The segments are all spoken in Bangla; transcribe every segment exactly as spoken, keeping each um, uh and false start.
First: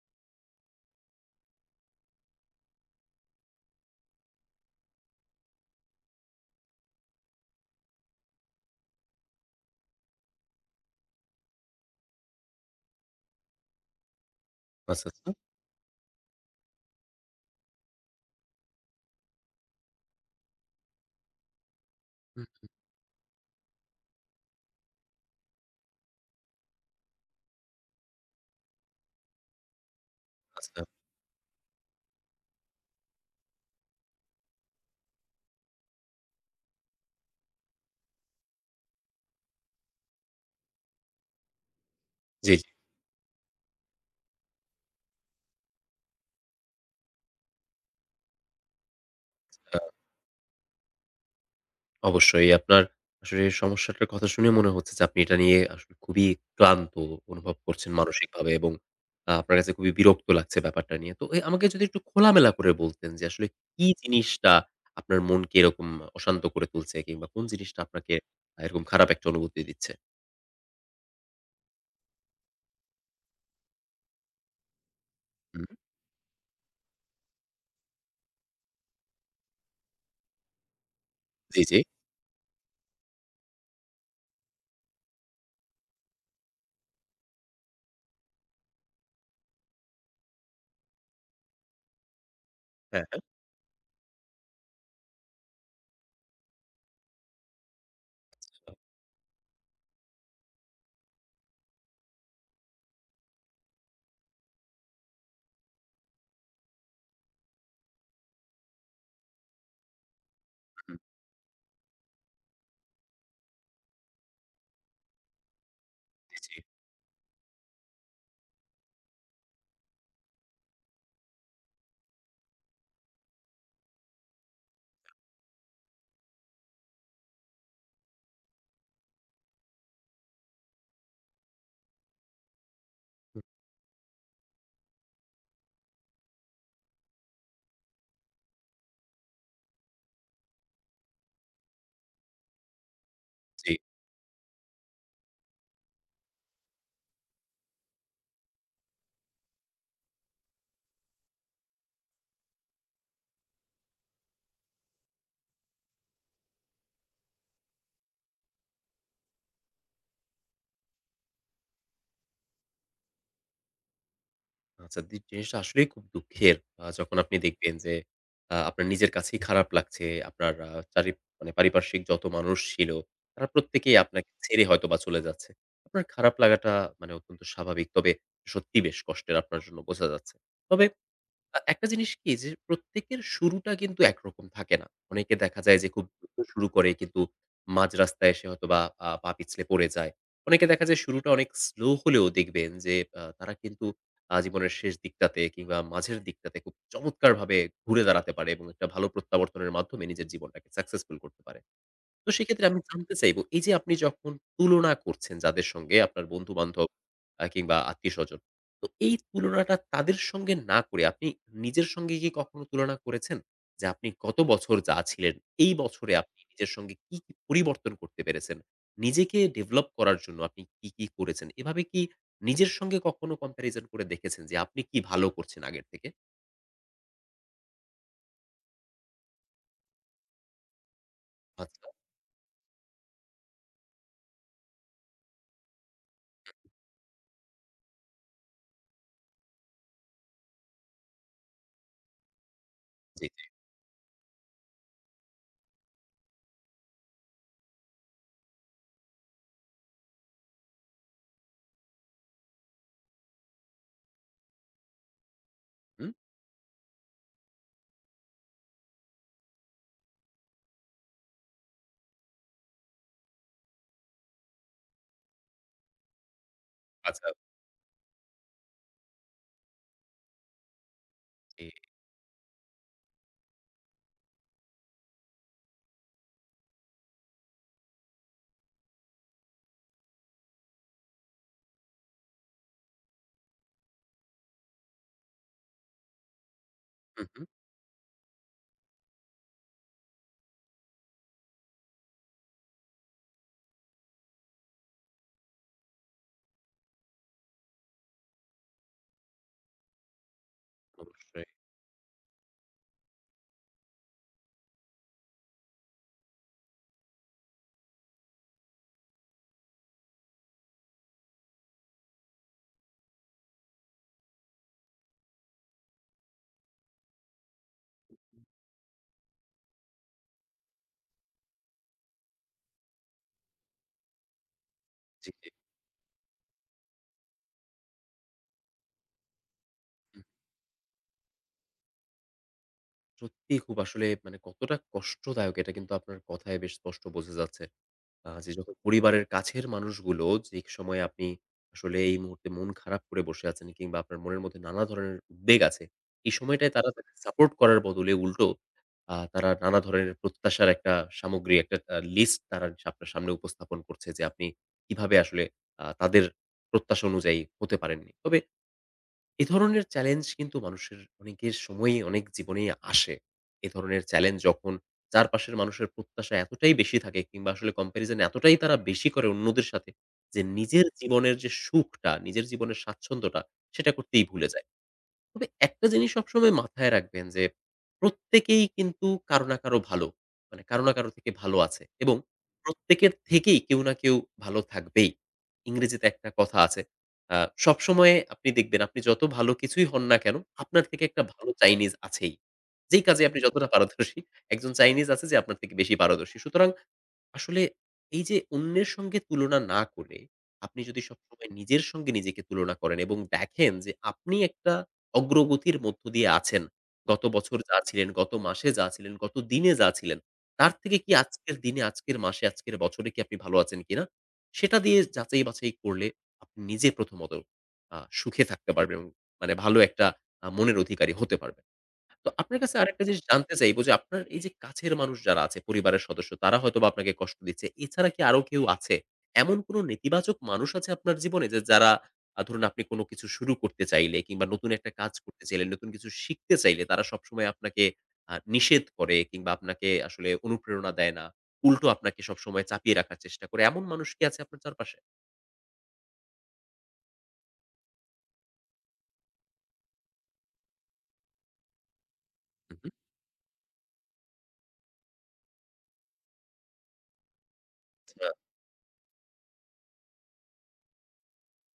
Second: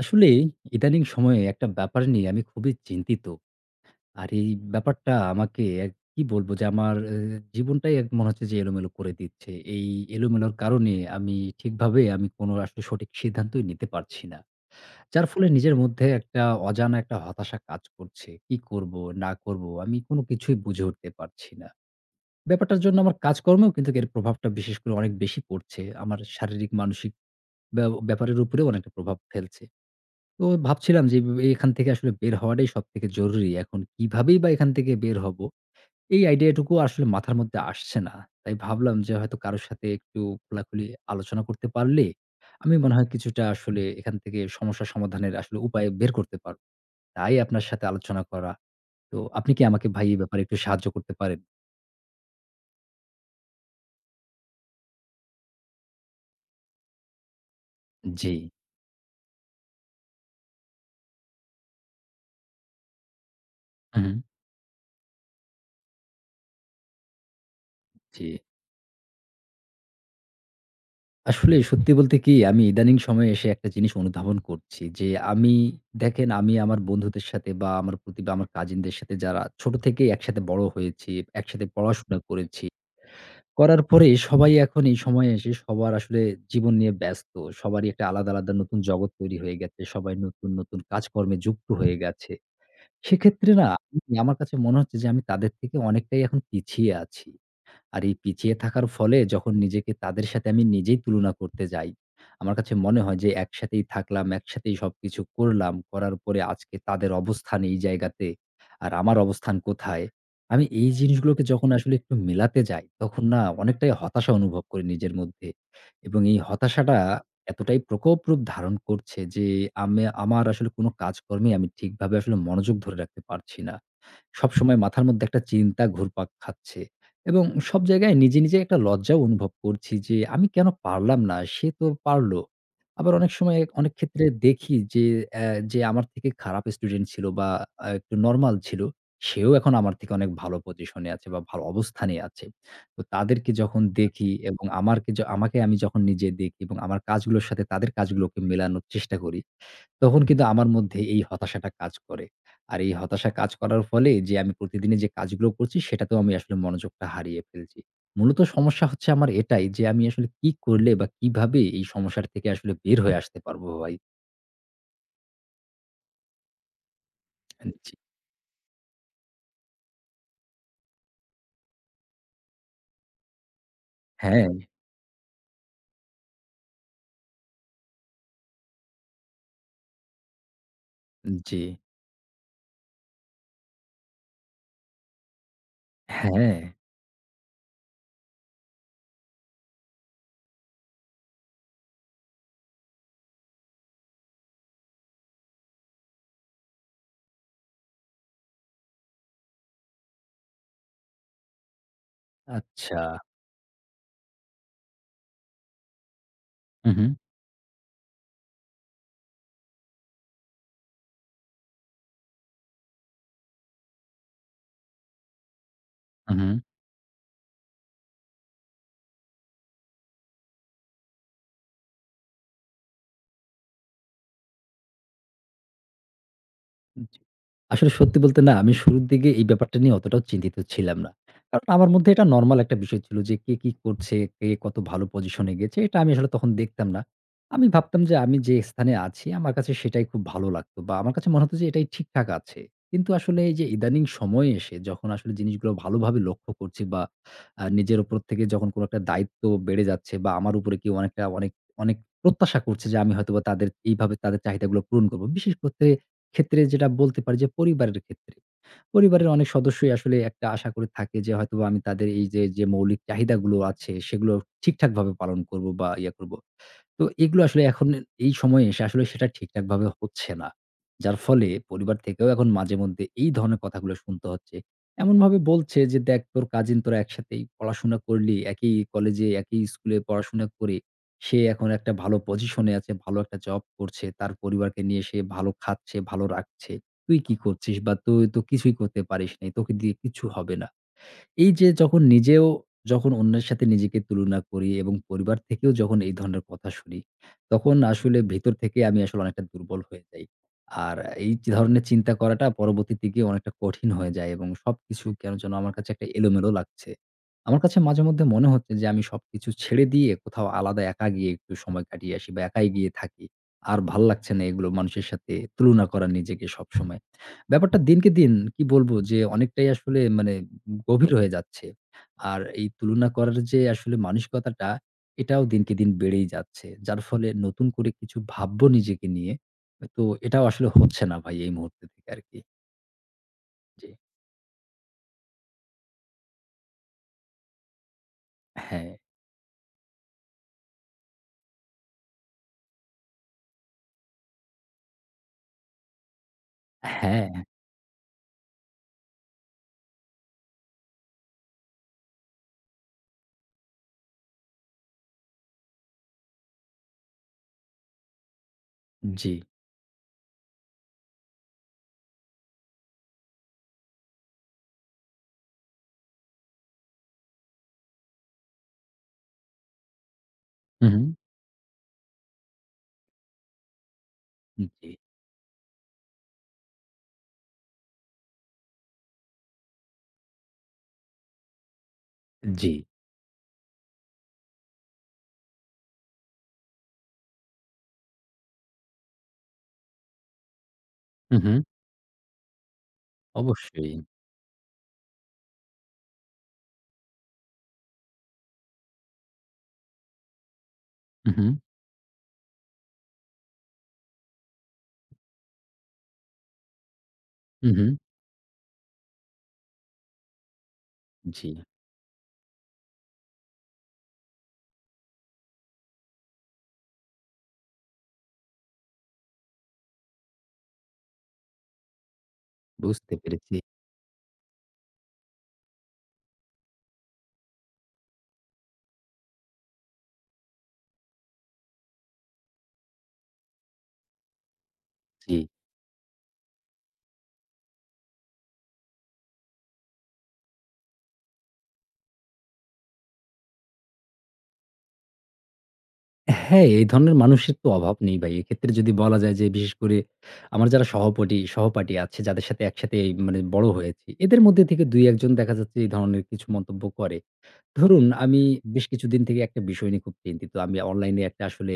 আসলে ইদানিং সময়ে একটা ব্যাপার নিয়ে আমি খুবই চিন্তিত। আর এই ব্যাপারটা আমাকে এক কি বলবো যে আমার এ জীবনটাই এক মনে হচ্ছে যে এলোমেলো করে দিচ্ছে। এই এলোমেলোর কারণে আমি ঠিকভাবে আমি কোনো আসলে সঠিক সিদ্ধান্তই নিতে পারছি না। আচ্ছা, যার আচ্ছা। ফলে নিজের মধ্যে একটা অজানা একটা হতাশা কাজ করছে। কি করব না করব আমি কোনো কিছুই বুঝে উঠতে পারছি না। হুম, ব্যাপারটার জন্য আমার কাজকর্মেও কিন্তু এর প্রভাবটা বিশেষ করে অনেক বেশি পড়ছে। আমার শারীরিক মানসিক ব্যা ব্যাপারের উপরেও অনেকটা প্রভাব ফেলছে। তো আচ্ছা। ভাবছিলাম যে এ এখান থেকে আসলে বের হওয়াটাই সবথেকে জরুরি। এখন কিভাবেই বা এখান থেকে বের হব? এই আইডিয়াটুকু আসলে মাথার মধ্যে আসছে না। তাই ভাবলাম যে হয়তো কারো সাথে একটু খোলাখুলি আলোচনা করতে পারলে জি, জি। আমি মনে হয় কিছুটা আসলে এখান থেকে সমস্যা সমাধানের আসলে উপায় বের করতে পারব। তাই আপনার সাথে আলোচনা করা। তো আপনি কি আ আমাকে ভাই এই ব্যাপারে একটু সাহায্য করতে পারেন? অবশ্যই আপনার আসলে সমস্যাটার কথা শুনে মনে হচ্ছে যে আপনি এটা নিয়ে আসলে খুবই ক্লান্ত অনুভব করছেন জি। মানসিকভাবে এবং আ আপনার কাছে খুবই বিরক্ত লাগছে ব্যাপারটা নিয়ে। তো এ আমাকে যদি একটু খোলামেলা করে বলতেন যে আসলে কি হুম, জিনিসটা আপনার মনকে এরকম অশান্ত করে তুলছে কিংবা কোন জিনিসটা আপনাকে জি। আ এরকম খারাপ একটা অনুভূতি দিচ্ছে? আসলে সত্যি বলতে কি আমি ইদানিং সময়ে এসে একটা জিনিস অনুধাবন করছি যে আমি হুম। দেখেন আমি আমার বন্ধুদের সাথে বা আমার প্রতি বা আমার কাজিনদের সাথে যারা ছোট থেকেই একসাথে বড় হয়েছি, জি, একসাথে জি। পড়াশোনা করেছি। করার পরে সবাই এখন এই সময়ে এসে সবার আসলে জীবন নিয়ে ব্যস্ত। সবারই একটা আলাদা, আলাদা নতুন জগৎ তৈরি হয়ে গেছে। সবাই নতুন, নতুন কাজকর্মে যুক্ত হয়ে গেছে। হ্যাঁ, হ্যাঁ। সেক্ষেত্রে না আমি- আমার কাছে মনে হচ্ছে যে আমি তাদের থেকে অনেকটাই এখন পিছিয়ে আছি। আর এই পিছিয়ে থাকার ফলে যখন নিজেকে তাদের সাথে আমি নিজেই তুলনা করতে যাই, আমার কাছে মনে হয় যে একসাথেই থাকলাম, একসাথেই সবকিছু করলাম। করার পরে আজকে তাদের অবস্থান এই জায়গাতে, আর আমার অবস্থান কোথায়? আমি এই হুম, জিনিসগুলোকে যখন আসলে একটু মেলাতে যাই, তখন না অনেকটাই হতাশা অনুভব করি নিজের মধ্যে। এবং এই জি, জি। হতাশাটা এতটাই প্রকোপ রূপ ধারণ করছে যে আমি আমার আসলে কোনো কাজকর্মে আমি ঠিকভাবে আসলে মনোযোগ ধরে রাখতে পারছি না। সবসময় মাথার মধ্যে একটা চিন্তা ঘুরপাক খাচ্ছে। এবং সব জায়গায় নিজে, নিজে একটা লজ্জাও অনুভব করছি যে আমি কেন পারলাম না? সে তো পারল। আবার অনেক সময় অনেক ক্ষেত্রে দেখি যে অ্যা যে আমার থেকে খারাপ স্টুডেন্ট ছিল বা আ একটু নরমাল ছিল, সেও এখন আমার থেকে অনেক ভালো পজিশনে আছে বা ভালো অবস্থানে আছে। তো তাদেরকে জি। যখন দেখি এবং আমারকে য আমাকে আমি যখন নিজে দেখি এবং আমার কাজগুলোর সাথে তাদের কাজগুলোকে মেলানোর চেষ্টা করি, তখন কিন্তু আমার মধ্যে এই হতাশাটা কাজ করে। আর এই হতাশা কাজ করার ফলে যে আমি প্রতিদিনে যে কাজগুলো করছি সেটাতেও আমি আসলে মনোযোগটা হারিয়ে ফেলছি। মূলত সমস্যা হচ্ছে আমার এটাই যে আমি আসলে কি করলে বা কিভাবে এই সমস্যার থেকে আসলে বের হয়ে আসতে পারবো ভাই? আচ্ছা, দি জিনিসটা আসলেই খুব দুঃখের। আ যখন আপনি দেখবেন জি। যে আ আপনার নিজের কাছেই খারাপ লাগছে। আপনার আ চারি মানে পারিপার্শ্বিক যত মানুষ ছিল, তারা প্রত্যেকেই আপনাকে হ্যাঁ, ছেড়ে হয়তোবা চলে যাচ্ছে। আপনার খারাপ লাগাটা মানে অত্যন্ত স্বাভাবিক। তবে সত্যিই বেশ কষ্টের আপনার জন্য বোঝা যাচ্ছে। তবে আ জি। একটা জিনিস কি যে প্রত্যেকের শুরুটা কিন্তু একরকম থাকে না। অনেকে দেখা যায় যে খুব দ্রুত হ্যাঁ, শুরু করে কিন্তু মাঝ রাস্তায় এসে হয়তোবা আ পা পিছলে পড়ে যায়। অনেকে দেখা যায় শুরুটা অনেক স্লো হলেও দেখবেন যে আ তারা কিন্তু আ জীবনের শেষ দিকটাতে কিংবা মাঝের দিকটাতে খুব চমৎকারভাবে ঘুরে দাঁড়াতে পারে এবং একটা ভালো প্রত্যাবর্তনের মাধ্যমে নিজের জীবনটাকে সাকসেসফুল করতে পারে। তো সেক্ষেত্রে আমি আচ্ছা। জানতে চাইবো, এই যে আপনি যখন তুলনা করছেন যাদের সঙ্গে আপনার বন্ধু-বান্ধব হু, হু, আ কিংবা আত্মীয়স্বজন। তো এই তুলনাটা তাদের সঙ্গে না করে আপনি নিজের সঙ্গে কি কখনো তুলনা করেছেন? যে আপনি গত বছর যা ছিলেন, এই বছরে হু, আপনি হু। নিজের সঙ্গে কি, কি পরিবর্তন করতে পেরেছেন? নিজেকে ডেভেলপ করার জন্য আপনি কি, কি করেছেন? এভাবে কি নিজের সঙ্গে কখনো কম্প্যারিজন করে দেখেছেন যে আপনি কি ভালো করছেন আগের থেকে? জি। আসলে সত্যি বলতে না, আমি শুরুর দিকে এই ব্যাপারটা নিয়ে অতটাও চিন্তিত ছিলাম না। কারণ আচ্ছা, আমার মধ্যে এটা নরমাল একটা বিষয় ছিল যে কে কি করছে, কে কত ভালো পজিশনে গেছে এটা আমি আসলে তখন দেখতাম না। আমি ভাবতাম যে আমি যে স্থানে আছি আমার কাছে সেটাই খুব ভালো লাগতো বা আমার কাছে মনে হতো যে এটাই ঠিকঠাক আছে। কিন্তু জি, আসলে জি। এই যে ইদানিং সময়ে এসে যখন আসলে জিনিসগুলো ভালোভাবে লক্ষ্য করছি বা আ নিজের উপর থেকে যখন কোনো একটা দায়িত্ব বেড়ে যাচ্ছে বা আমার উপরে কেউ অনেকটা অনেক, অনেক প্রত্যাশা করছে যে আমি হয়তোবা তাদের এইভাবে তাদের চাহিদাগুলো পূরণ করব। বিশেষ করতে হুম, ক্ষেত্রে যেটা বলতে পারি যে পরিবারের ক্ষেত্রে। পরিবারের অনেক সদস্যই আসলে একটা আশা করে থাকে যে হয়তোবা আমি তাদের এই যে, যে মৌলিক চাহিদাগুলো আছে সেগুলো ঠিকঠাকভাবে পালন করব বা ইয়া করব। তো আচ্ছা, এগুলো আসলে এখন এই সময়ে এসে আসলে সেটা ঠিকঠাকভাবে হচ্ছে না। যার ফলে জি। পরিবার থেকেও এখন মাঝেমধ্যে এই ধরনের কথাগুলো শুনতে হচ্ছে। এমনভাবে বলছে যে, "দেখ তোর কাজিন তোরা একসাথেই পড়াশোনা করলি, একই কলেজে, একই স্কুলে পড়াশোনা করে সে এখন একটা ভালো পজিশনে আছে, ভালো একটা জব করছে। তার পরিবারকে নিয়ে সে ভালো খাচ্ছে, ভালো রাখছে। তুই হুম, কি হুম। করছিস বা তুই তো কিছুই করতে পারিস নাই। তোকে দিয়ে কিচ্ছু হবে না।" এই যে যখন নিজেও যখন অন্যের সাথে নিজেকে তুলনা করি এবং পরিবার থেকেও যখন এই ধরনের কথা শুনি, তখন আসলে ভেতর থেকে আমি আসলে অনেকটা দুর্বল হয়ে যাই। আর এই অবশ্যই। যে ধরনের চিন্তা করাটা পরবর্তীতে গিয়ে অনেকটা কঠিন হয়ে যায় এবং সবকিছু কেন যেন আমার কাছে একটা এলোমেলো লাগছে। আমার কাছে মাঝে মধ্যে মনে হচ্ছে যে আমি সবকিছু ছেড়ে দিয়ে কোথাও আলাদা একা গিয়ে একটু সময় কাটিয়ে আসি বা একাই গিয়ে থাকি। আর ভাল লাগছে না এগুলো মানুষের সাথে তুলনা করা নিজেকে সবসময়। ব্যাপারটা দিনকে দিন কি বলবো যে অনেকটাই আসলে মানে গভীর হয়ে যাচ্ছে। আর এই তুলনা করার যে আসলে মানসিকতাটা, জি, এটাও জি। দিনকে হুম। দিন বেড়েই যাচ্ছে। যার ফলে নতুন করে কিছু ভাববো নিজেকে নিয়ে। তো এটাও আসলে হচ্ছে না ভাই এই মুহূর্তে থেকে আরকি। সত্যিই খুব জি। আসলে মানে কতটা কষ্টদায়ক এটা কিন্তু আপনার কথায় বেশ স্পষ্ট বোঝা যাচ্ছে। আ যে যখন হ্যাঁ, পরিবারের কাছের মানুষগুলো যে সময়ে আপনি আসলে এই মুহূর্তে মন খারাপ করে বসে আছেন কিংবা আপনার মনের মধ্যে নানা ধরনের উদ্বেগ আছে। এই সময়টায় তারা তাকে হ্যাঁ, সাপোর্ট করার বদলে উল্টো আ তারা নানা ধরনের প্রত্যাশার একটা সামগ্রী একটা আ লিস্ট তারা আপনার সামনে উপস্থাপন করছে যে আপনি কিভাবে আসলে আ তাদের প্রত্যাশা অনুযায়ী হতে পারেননি। তবে জি। এ ধরনের চ্যালেঞ্জ কিন্তু মানুষের অনেকের সময়ই অনেক জীবনেই আসে। এ ধরনের চ্যালেঞ্জ যখন চারপাশের মানুষের প্রত্যাশা এতটাই বেশি থাকে কিংবা আসলে কম্প্যারিজন এতটাই তারা বেশি করে অন্যদের সাথে যে হু, নিজের হু। জীবনের যে সুখটা, নিজের জীবনের স্বাচ্ছন্দ্যটা সেটা করতেই ভুলে যায়। জি, তবে একটা জিনিস সবসময় মাথায় রাখবেন যে প্রত্যেকেই কিন্তু কারো না কারো ভালো। মানে কারো না কারো থেকে ভালো আছে এবং জি। প্রত্যেকের থেকেই কেউ না কেউ ভালো থাকবেই। ইংরেজিতে একটা কথা আছে। আ সবসময় আপনি দেখবেন আপনি যত ভালো কিছুই হন না কেন, আপনার থেকে একটা হু, ভালো হু। চাইনিজ আছেই। যেই কাজে আপনি যতটা অবশ্যই। পারদর্শী, একজন চাইনিজ আছে যে আপনার থেকে বেশি পারদর্শী। সুতরাং আসলে এই যে অন্যের সঙ্গে তুলনা না করে, আপনি যদি হু, হু। সবসময় নিজের সঙ্গে নিজেকে তুলনা করেন এবং দেখেন যে আপনি একটা অগ্রগতির মধ্য দিয়ে আছেন। গত বছর হু, যা হু। ছিলেন, গত মাসে যা ছিলেন, গত দিনে যা ছিলেন, তার থেকে কি জি। আজকের দিনে, আজকের মাসে, আজকের বছরে কি আপনি ভালো আছেন কিনা? সেটা দিয়ে যাচাই-বাছাই করলে আপনি নিজে প্রথমত আ সুখে থাকতে পারবেন এবং মানে ভালো একটা আ মনের অধিকারী হতে পারবেন। তো আপনার কাছে আরেকটা বুঝতে জিনিস জানতে পেরেছি। চাইবো যে, আপনার এই যে কাছের মানুষ যারা আছে, পরিবারের সদস্য তারা হয়তোবা আপনাকে কষ্ট দিচ্ছে। এছাড়া কি আরো কেউ আছে? এমন কোন নেতিবাচক মানুষ আছে আপনার জীবনে যে যারা আ ধরুন আপনি কোন কিছু শুরু করতে চাইলে কিংবা নতুন একটা কাজ জি। করতে চাইলে, নতুন কিছু শিখতে চাইলে তারা সবসময় আপনাকে আ নিষেধ করে কিংবা আপনাকে আসলে অনুপ্রেরণা দেয় না। উল্টো আপনাকে সবসময় চাপিয়ে রাখার চেষ্টা করে। এমন মানুষ কি আছে আপনার চারপাশে? হ্যাঁ, এই ধরনের মানুষের তো অভাব নেই ভাই। এক্ষেত্রে যদি বলা যায় যে বিশেষ করে আমার যারা সহপটি সহপাঠী আছে যাদের সাথে হু, হু। একসাথে এই মানে বড় হয়েছি। এদের মধ্যে থেকে দুই এক জন দেখা যাচ্ছে এই ধরনের কিছু মন্তব্য করে। ধরুন আচ্ছা। আমি বেশ কিছুদিন থেকে একটা বিষয় নিয়ে খুব চিন্তিত। আমি অনলাইনে একটা আসলে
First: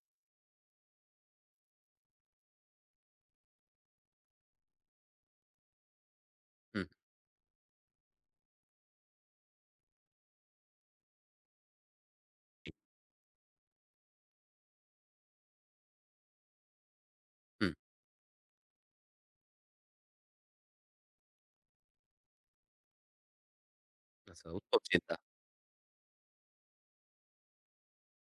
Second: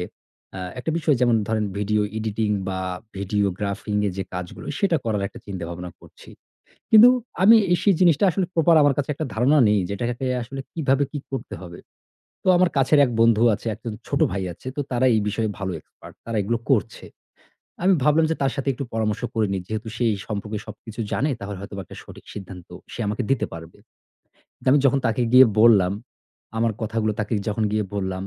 আ একটা বিষয় যেমন ধরেন ভিডিও এডিটিং বা ভিডিওগ্রাফিং এর যে কাজগুলো সেটা করার একটা চিন্তাভাবনা করছি। হুম, কিন্তু আমি এ সেই জিনিসটা আসলে প্রপার আমার কাছে একটা ধারণা নেই যে এটাকে আসলে কিভাবে কি করতে হবে? তো আমার কাছের এক বন্ধু আছে, একজন ছোট ভাই আছে। তো তারা এই বিষয়ে ভালো এক্সপার্ট। তারা এগুলো করছে। হুম। আমি ভাবলাম যে তার সাথে একটু পরামর্শ করে নিই। যেহেতু সে এই সম্পর্কে সবকিছু জানে, তাহলে হয়তোবা একটা সঠিক সিদ্ধান্ত সে আমাকে দিতে পারবে। আচ্ছা, তো আমি উত্তম যখন চিন্তা। তাকে গিয়ে বললাম, আমার কথাগুলো তাকে যখন গিয়ে বললাম,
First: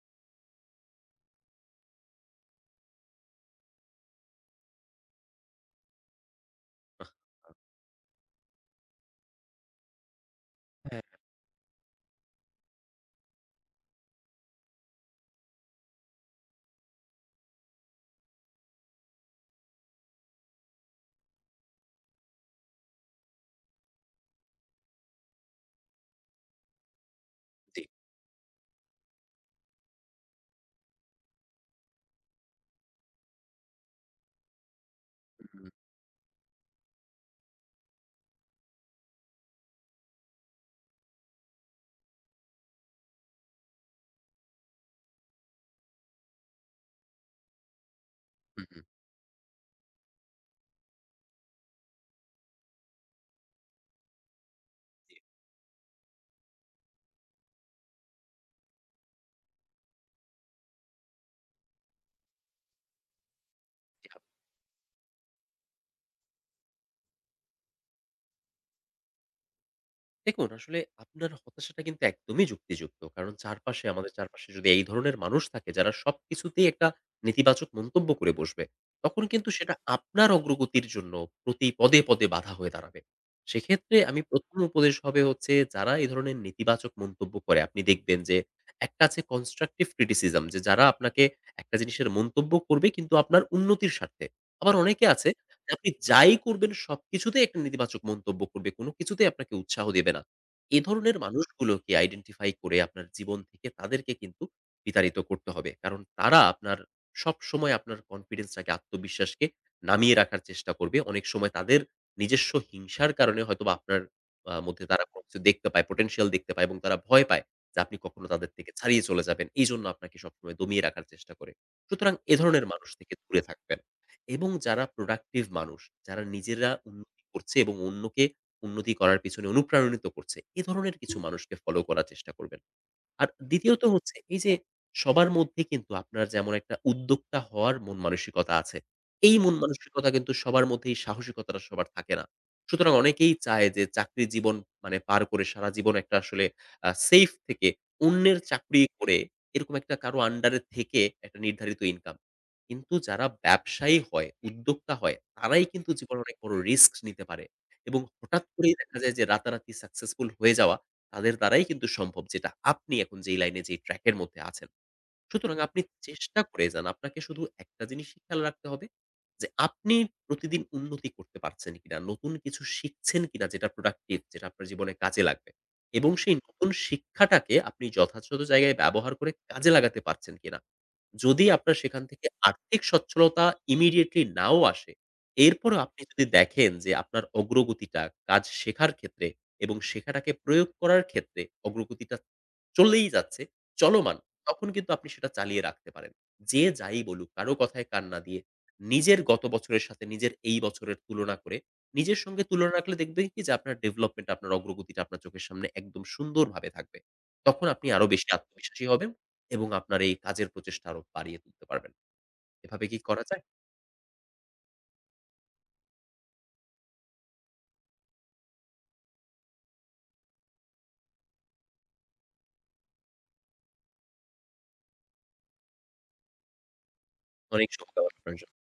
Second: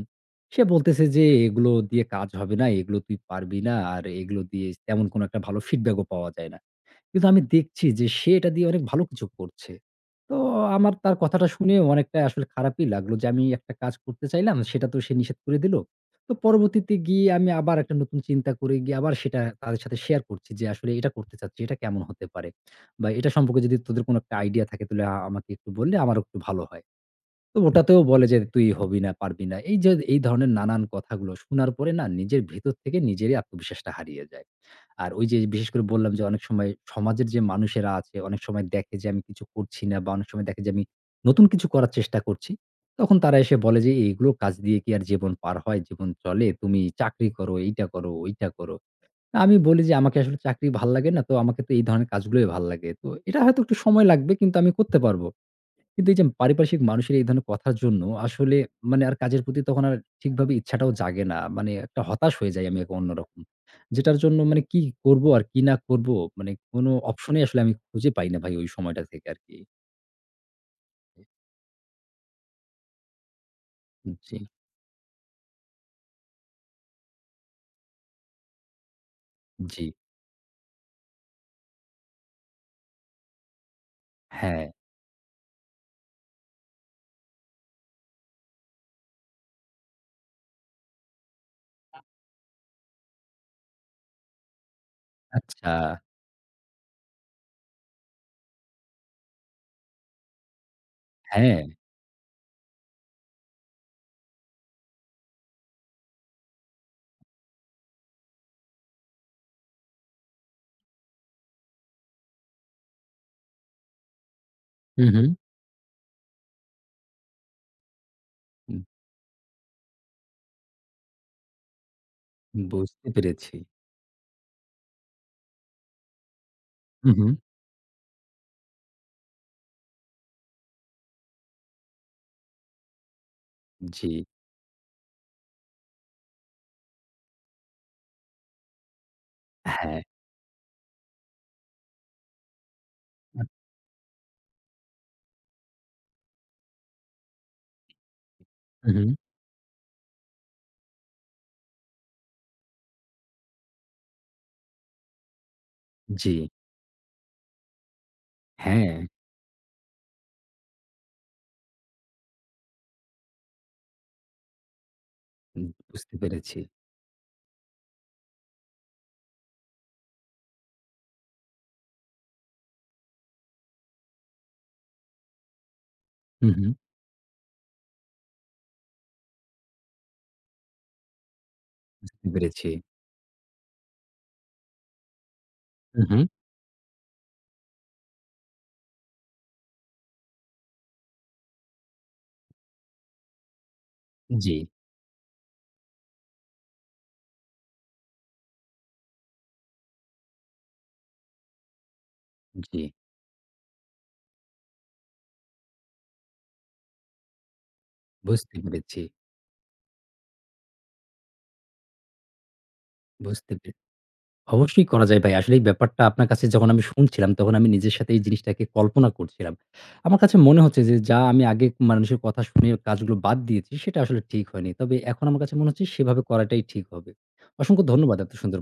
সে বলতেছে যে, "এগুলো দিয়ে কাজ হবে না, এগুলো তুই পারবি না। আর এগুলো দিয়ে তেমন কোনো একটা ভালো ফিডব্যাক ও পাওয়া যায় না।" কিন্তু আমি আ দেখছি যে সে এটা দিয়ে অনেক ভালো কিছু করছে। তো আমার হ্যাঁ। তার কথাটা শুনে অনেকটা আসলে খারাপই লাগলো যে আমি একটা কাজ করতে চাইলাম সেটা তো সে নিষেধ করে দিল। তো পরবর্তীতে গিয়ে আমি আবার একটা নতুন চিন্তা করে গিয়ে আবার সেটা তাদের সাথে শেয়ার করছি যে আসলে এটা করতে চাচ্ছি। এটা কেমন হতে পারে? বা এটা সম্পর্কে যদি তোদের কোনো একটা আইডিয়া থাকে তাহলে আ আমাকে একটু বললে আমারও একটু ভালো হয়। তো জি। ওটাতেও বলে যে তুই হবি না, পারবি না। এই যে এই ধরনের নানান কথাগুলো শোনার পরে না নিজের ভেতর থেকে নিজেরই আত্মবিশ্বাসটা হারিয়ে যায়। আর ওই যে হুম, হুম, বিশেষ করে বললাম যে অনেক সময় সমাজের যে মানুষেরা আছে অনেক সময় দেখে যে আমি কিছু করছি না বা অনেক সময় দেখে যে আমি নতুন কিছু করার চেষ্টা করছি। তখন তারা এসে বলে যে, "এগুলো কাজ দিয়ে কি আর জীবন পার হয়? জীবন চলে? তুমি চাকরি করো, এইটা করো, ওইটা হুম, করো।" আমি বলি যে, "আমাকে আসলে চাকরি ভাল লাগে না। তো আমাকে তো এই ধরনের কাজগুলোই ভাল লাগে। তো এটা হয়তো একটু সময় লাগবে কিন্তু আমি করতে পারবো।" কিন্তু এই যে পারিপার্শ্বিক মানুষের এই ধরনের কথার জন্য আসলে মানে আর কাজের প্রতি তখন আর ঠিকভাবে ইচ্ছাটাও জাগে না। মানে একটা হতাশ হয়ে যাই আমি এক অন্যরকম। যেটার জন্য হুম। মানে কি করব আর কি না করব মানে কোন অপশনই আসলে আমি খুঁজে পাই না ভাই ওই সময়টা থেকে আরকি। দেখুন, আসলে আপনার হতাশাটা কিন্তু একদমই যুক্তিযুক্ত। কারণ চারপাশে আমাদের জি, চারপাশে যদি এই ধরনের মানুষ থাকে যারা সবকিছুতেই একটা নেতিবাচক মন্তব্য করে বসবে, তখন কিন্তু সেটা জি। আপনার অগ্রগতির জন্য প্রতি পদে, পদে বাধা হয়ে দাঁড়াবে। সেক্ষেত্রে আমি প্রথম হ্যাঁ, উপদেশ হবে হচ্ছে যারা এই ধরনের নেতিবাচক মন্তব্য করে আপনি দেখবেন যে একটা আছে constructive criticism যে যারা আপনাকে একটা জিনিসের মন্তব্য করবে কিন্তু আপনার উন্নতির স্বার্থে। আবার অনেকে আছে আচ্ছা। আপনি যাই করবেন সবকিছুতেই একটা নেতিবাচক মন্তব্য করবে। কোনো কিছুতেই আপনাকে উৎসাহ দেবে না। এ ধরনের হ্যাঁ। মানুষগুলোকে আইডেন্টিফাই করে আপনার জীবন থেকে তাদেরকে কিন্তু বিতাড়িত করতে হবে। কারণ তারা আপনার সবসময় আপনার কনফিডেন্সটাকে, আত্মবিশ্বাসকে নামিয়ে রাখার চেষ্টা করবে। অনেক সময় তাদের নিজস্ব হিংসার কারণে হয়তোবা আপনার আ মধ্যে হু, তারা হু। কোনো কিছু দেখতে পায়, পোটেনশিয়াল দেখতে পায় এবং তারা ভয় পায় যে আপনি কখনো তাদের থেকে ছাড়িয়ে চলে যাবেন। এইজন্য আপনাকে সবসময় দমিয়ে রাখার চেষ্টা করে। সুতরাং এ ধরনের মানুষ বুঝতে থেকে দূরে পেরেছি। থাকবেন। এবং যারা প্রোডাক্টিভ মানুষ, যারা নিজেরা হু, উন্নতি হু। করছে এবং অন্যকে উন্নতি করার পেছনে অনুপ্রাণিত করছে, এ ধরনের কিছু মানুষকে ফলো করার চেষ্টা করবেন। আর দ্বিতীয়ত জি। হচ্ছে এই যে সবার মধ্যে কিন্তু আপনার যেমন একটা উদ্যোক্তা হওয়ার মন মানসিকতা আছে। এই মন হ্যাঁ। মানসিকতা কিন্তু সবার মধ্যে এই সাহসিকতাটা সবার থাকে না। সুতরাং অনেকেই চায় যে চাকরি জীবন মানে পার করে সারা জীবন একটা আসলে আ সেফ থেকে অন্যের চাকরি হু, হু। করে এরকম একটা কারো আন্ডারে থেকে একটা নির্ধারিত ইনকাম। কিন্তু যারা ব্যবসায়ী হয়, উদ্যোক্তা হয় তারাই কিন্তু জীবনে জি, অনেক বড় রিস্ক নিতে পারে এবং হঠাৎ করেই হ্যাঁ, দেখা যায় যে রাতারাতি সাকসেসফুল হয়ে যাওয়া তাদের দ্বারাই কিন্তু সম্ভব যেটা আপনি এখন যেই লাইনে যেই ট্র্যাক এর মধ্যে আছেন। সুতরাং উম আপনি বুঝতে চেষ্টা পেরেছি। করে যান। আপনাকে শুধু একটা জিনিসই খেয়াল রাখতে হবে যে আপনি প্রতিদিন উন্নতি করতে পারছেন কিনা, নতুন কিছু শিখছেন কিনা যেটা প্রোডাক্টিভ যেটা আপনার জীবনে কাজে লাগবে। এবং সেই হুম, নতুন হুম, শিক্ষাটাকে আপনি যথাযথ জায়গায় ব্যবহার করে কাজে লাগাতে পারছেন কিনা। যদি আপনার সেখান বুঝতে থেকে পেরেছি। আর্থিক সচ্ছলতা ইমিডিয়েটলি নাও আসে, এরপরেও আপনি হুম, হুম, যদি দেখেন যে আপনার অগ্রগতিটা কাজ শেখার ক্ষেত্রে এবং শেখাটাকে প্রয়োগ করার ক্ষেত্রে অগ্রগতিটা চলেই যাচ্ছে, চলমান, জি, তখন কিন্তু আপনি সেটা চালিয়ে রাখতে পারেন। যে যাই বলুক, কারো কথায় কান না দিয়ে, নিজের গত বছরের সাথে নিজের এই বছরের তুলনা করে, নিজের সঙ্গে তুলনা জি, রাখলে দেখবেন কি যে আপনার ডেভেলপমেন্ট, আপনার অগ্রগতিটা আপনার চোখের সামনে একদম সুন্দরভাবে থাকবে। তখন আপনি আরো বেশি বুঝতে আত্মবিশ্বাসী পেরেছি, হবেন এবং আপনার এই কাজের প্রচেষ্টা আরো বাড়িয়ে তুলতে পারবেন। এভাবে কি করা যায়? বুঝতে পে অবশ্যই করা যায় ভাই। আসলে এই ব্যাপারটা আপনার কাছে যখন আমি শুনছিলাম, তখন আমি নিজের সাথে এই জিনিসটাকে কল্পনা করছিলাম। আমার কাছে মনে হচ্ছে যে, যা আমি আগে মানুষের কথা শুনে কাজগুলো বাদ দিয়েছি, সেটা আসলে ঠিক হয়নি। তবে এখন আমার কাছে মনে হচ্ছে সেভাবে করাটাই ঠিক হবে। অনেক অসংখ্য শুভকামনা ধন্যবাদ এত আপনার জন্য। সুন্দর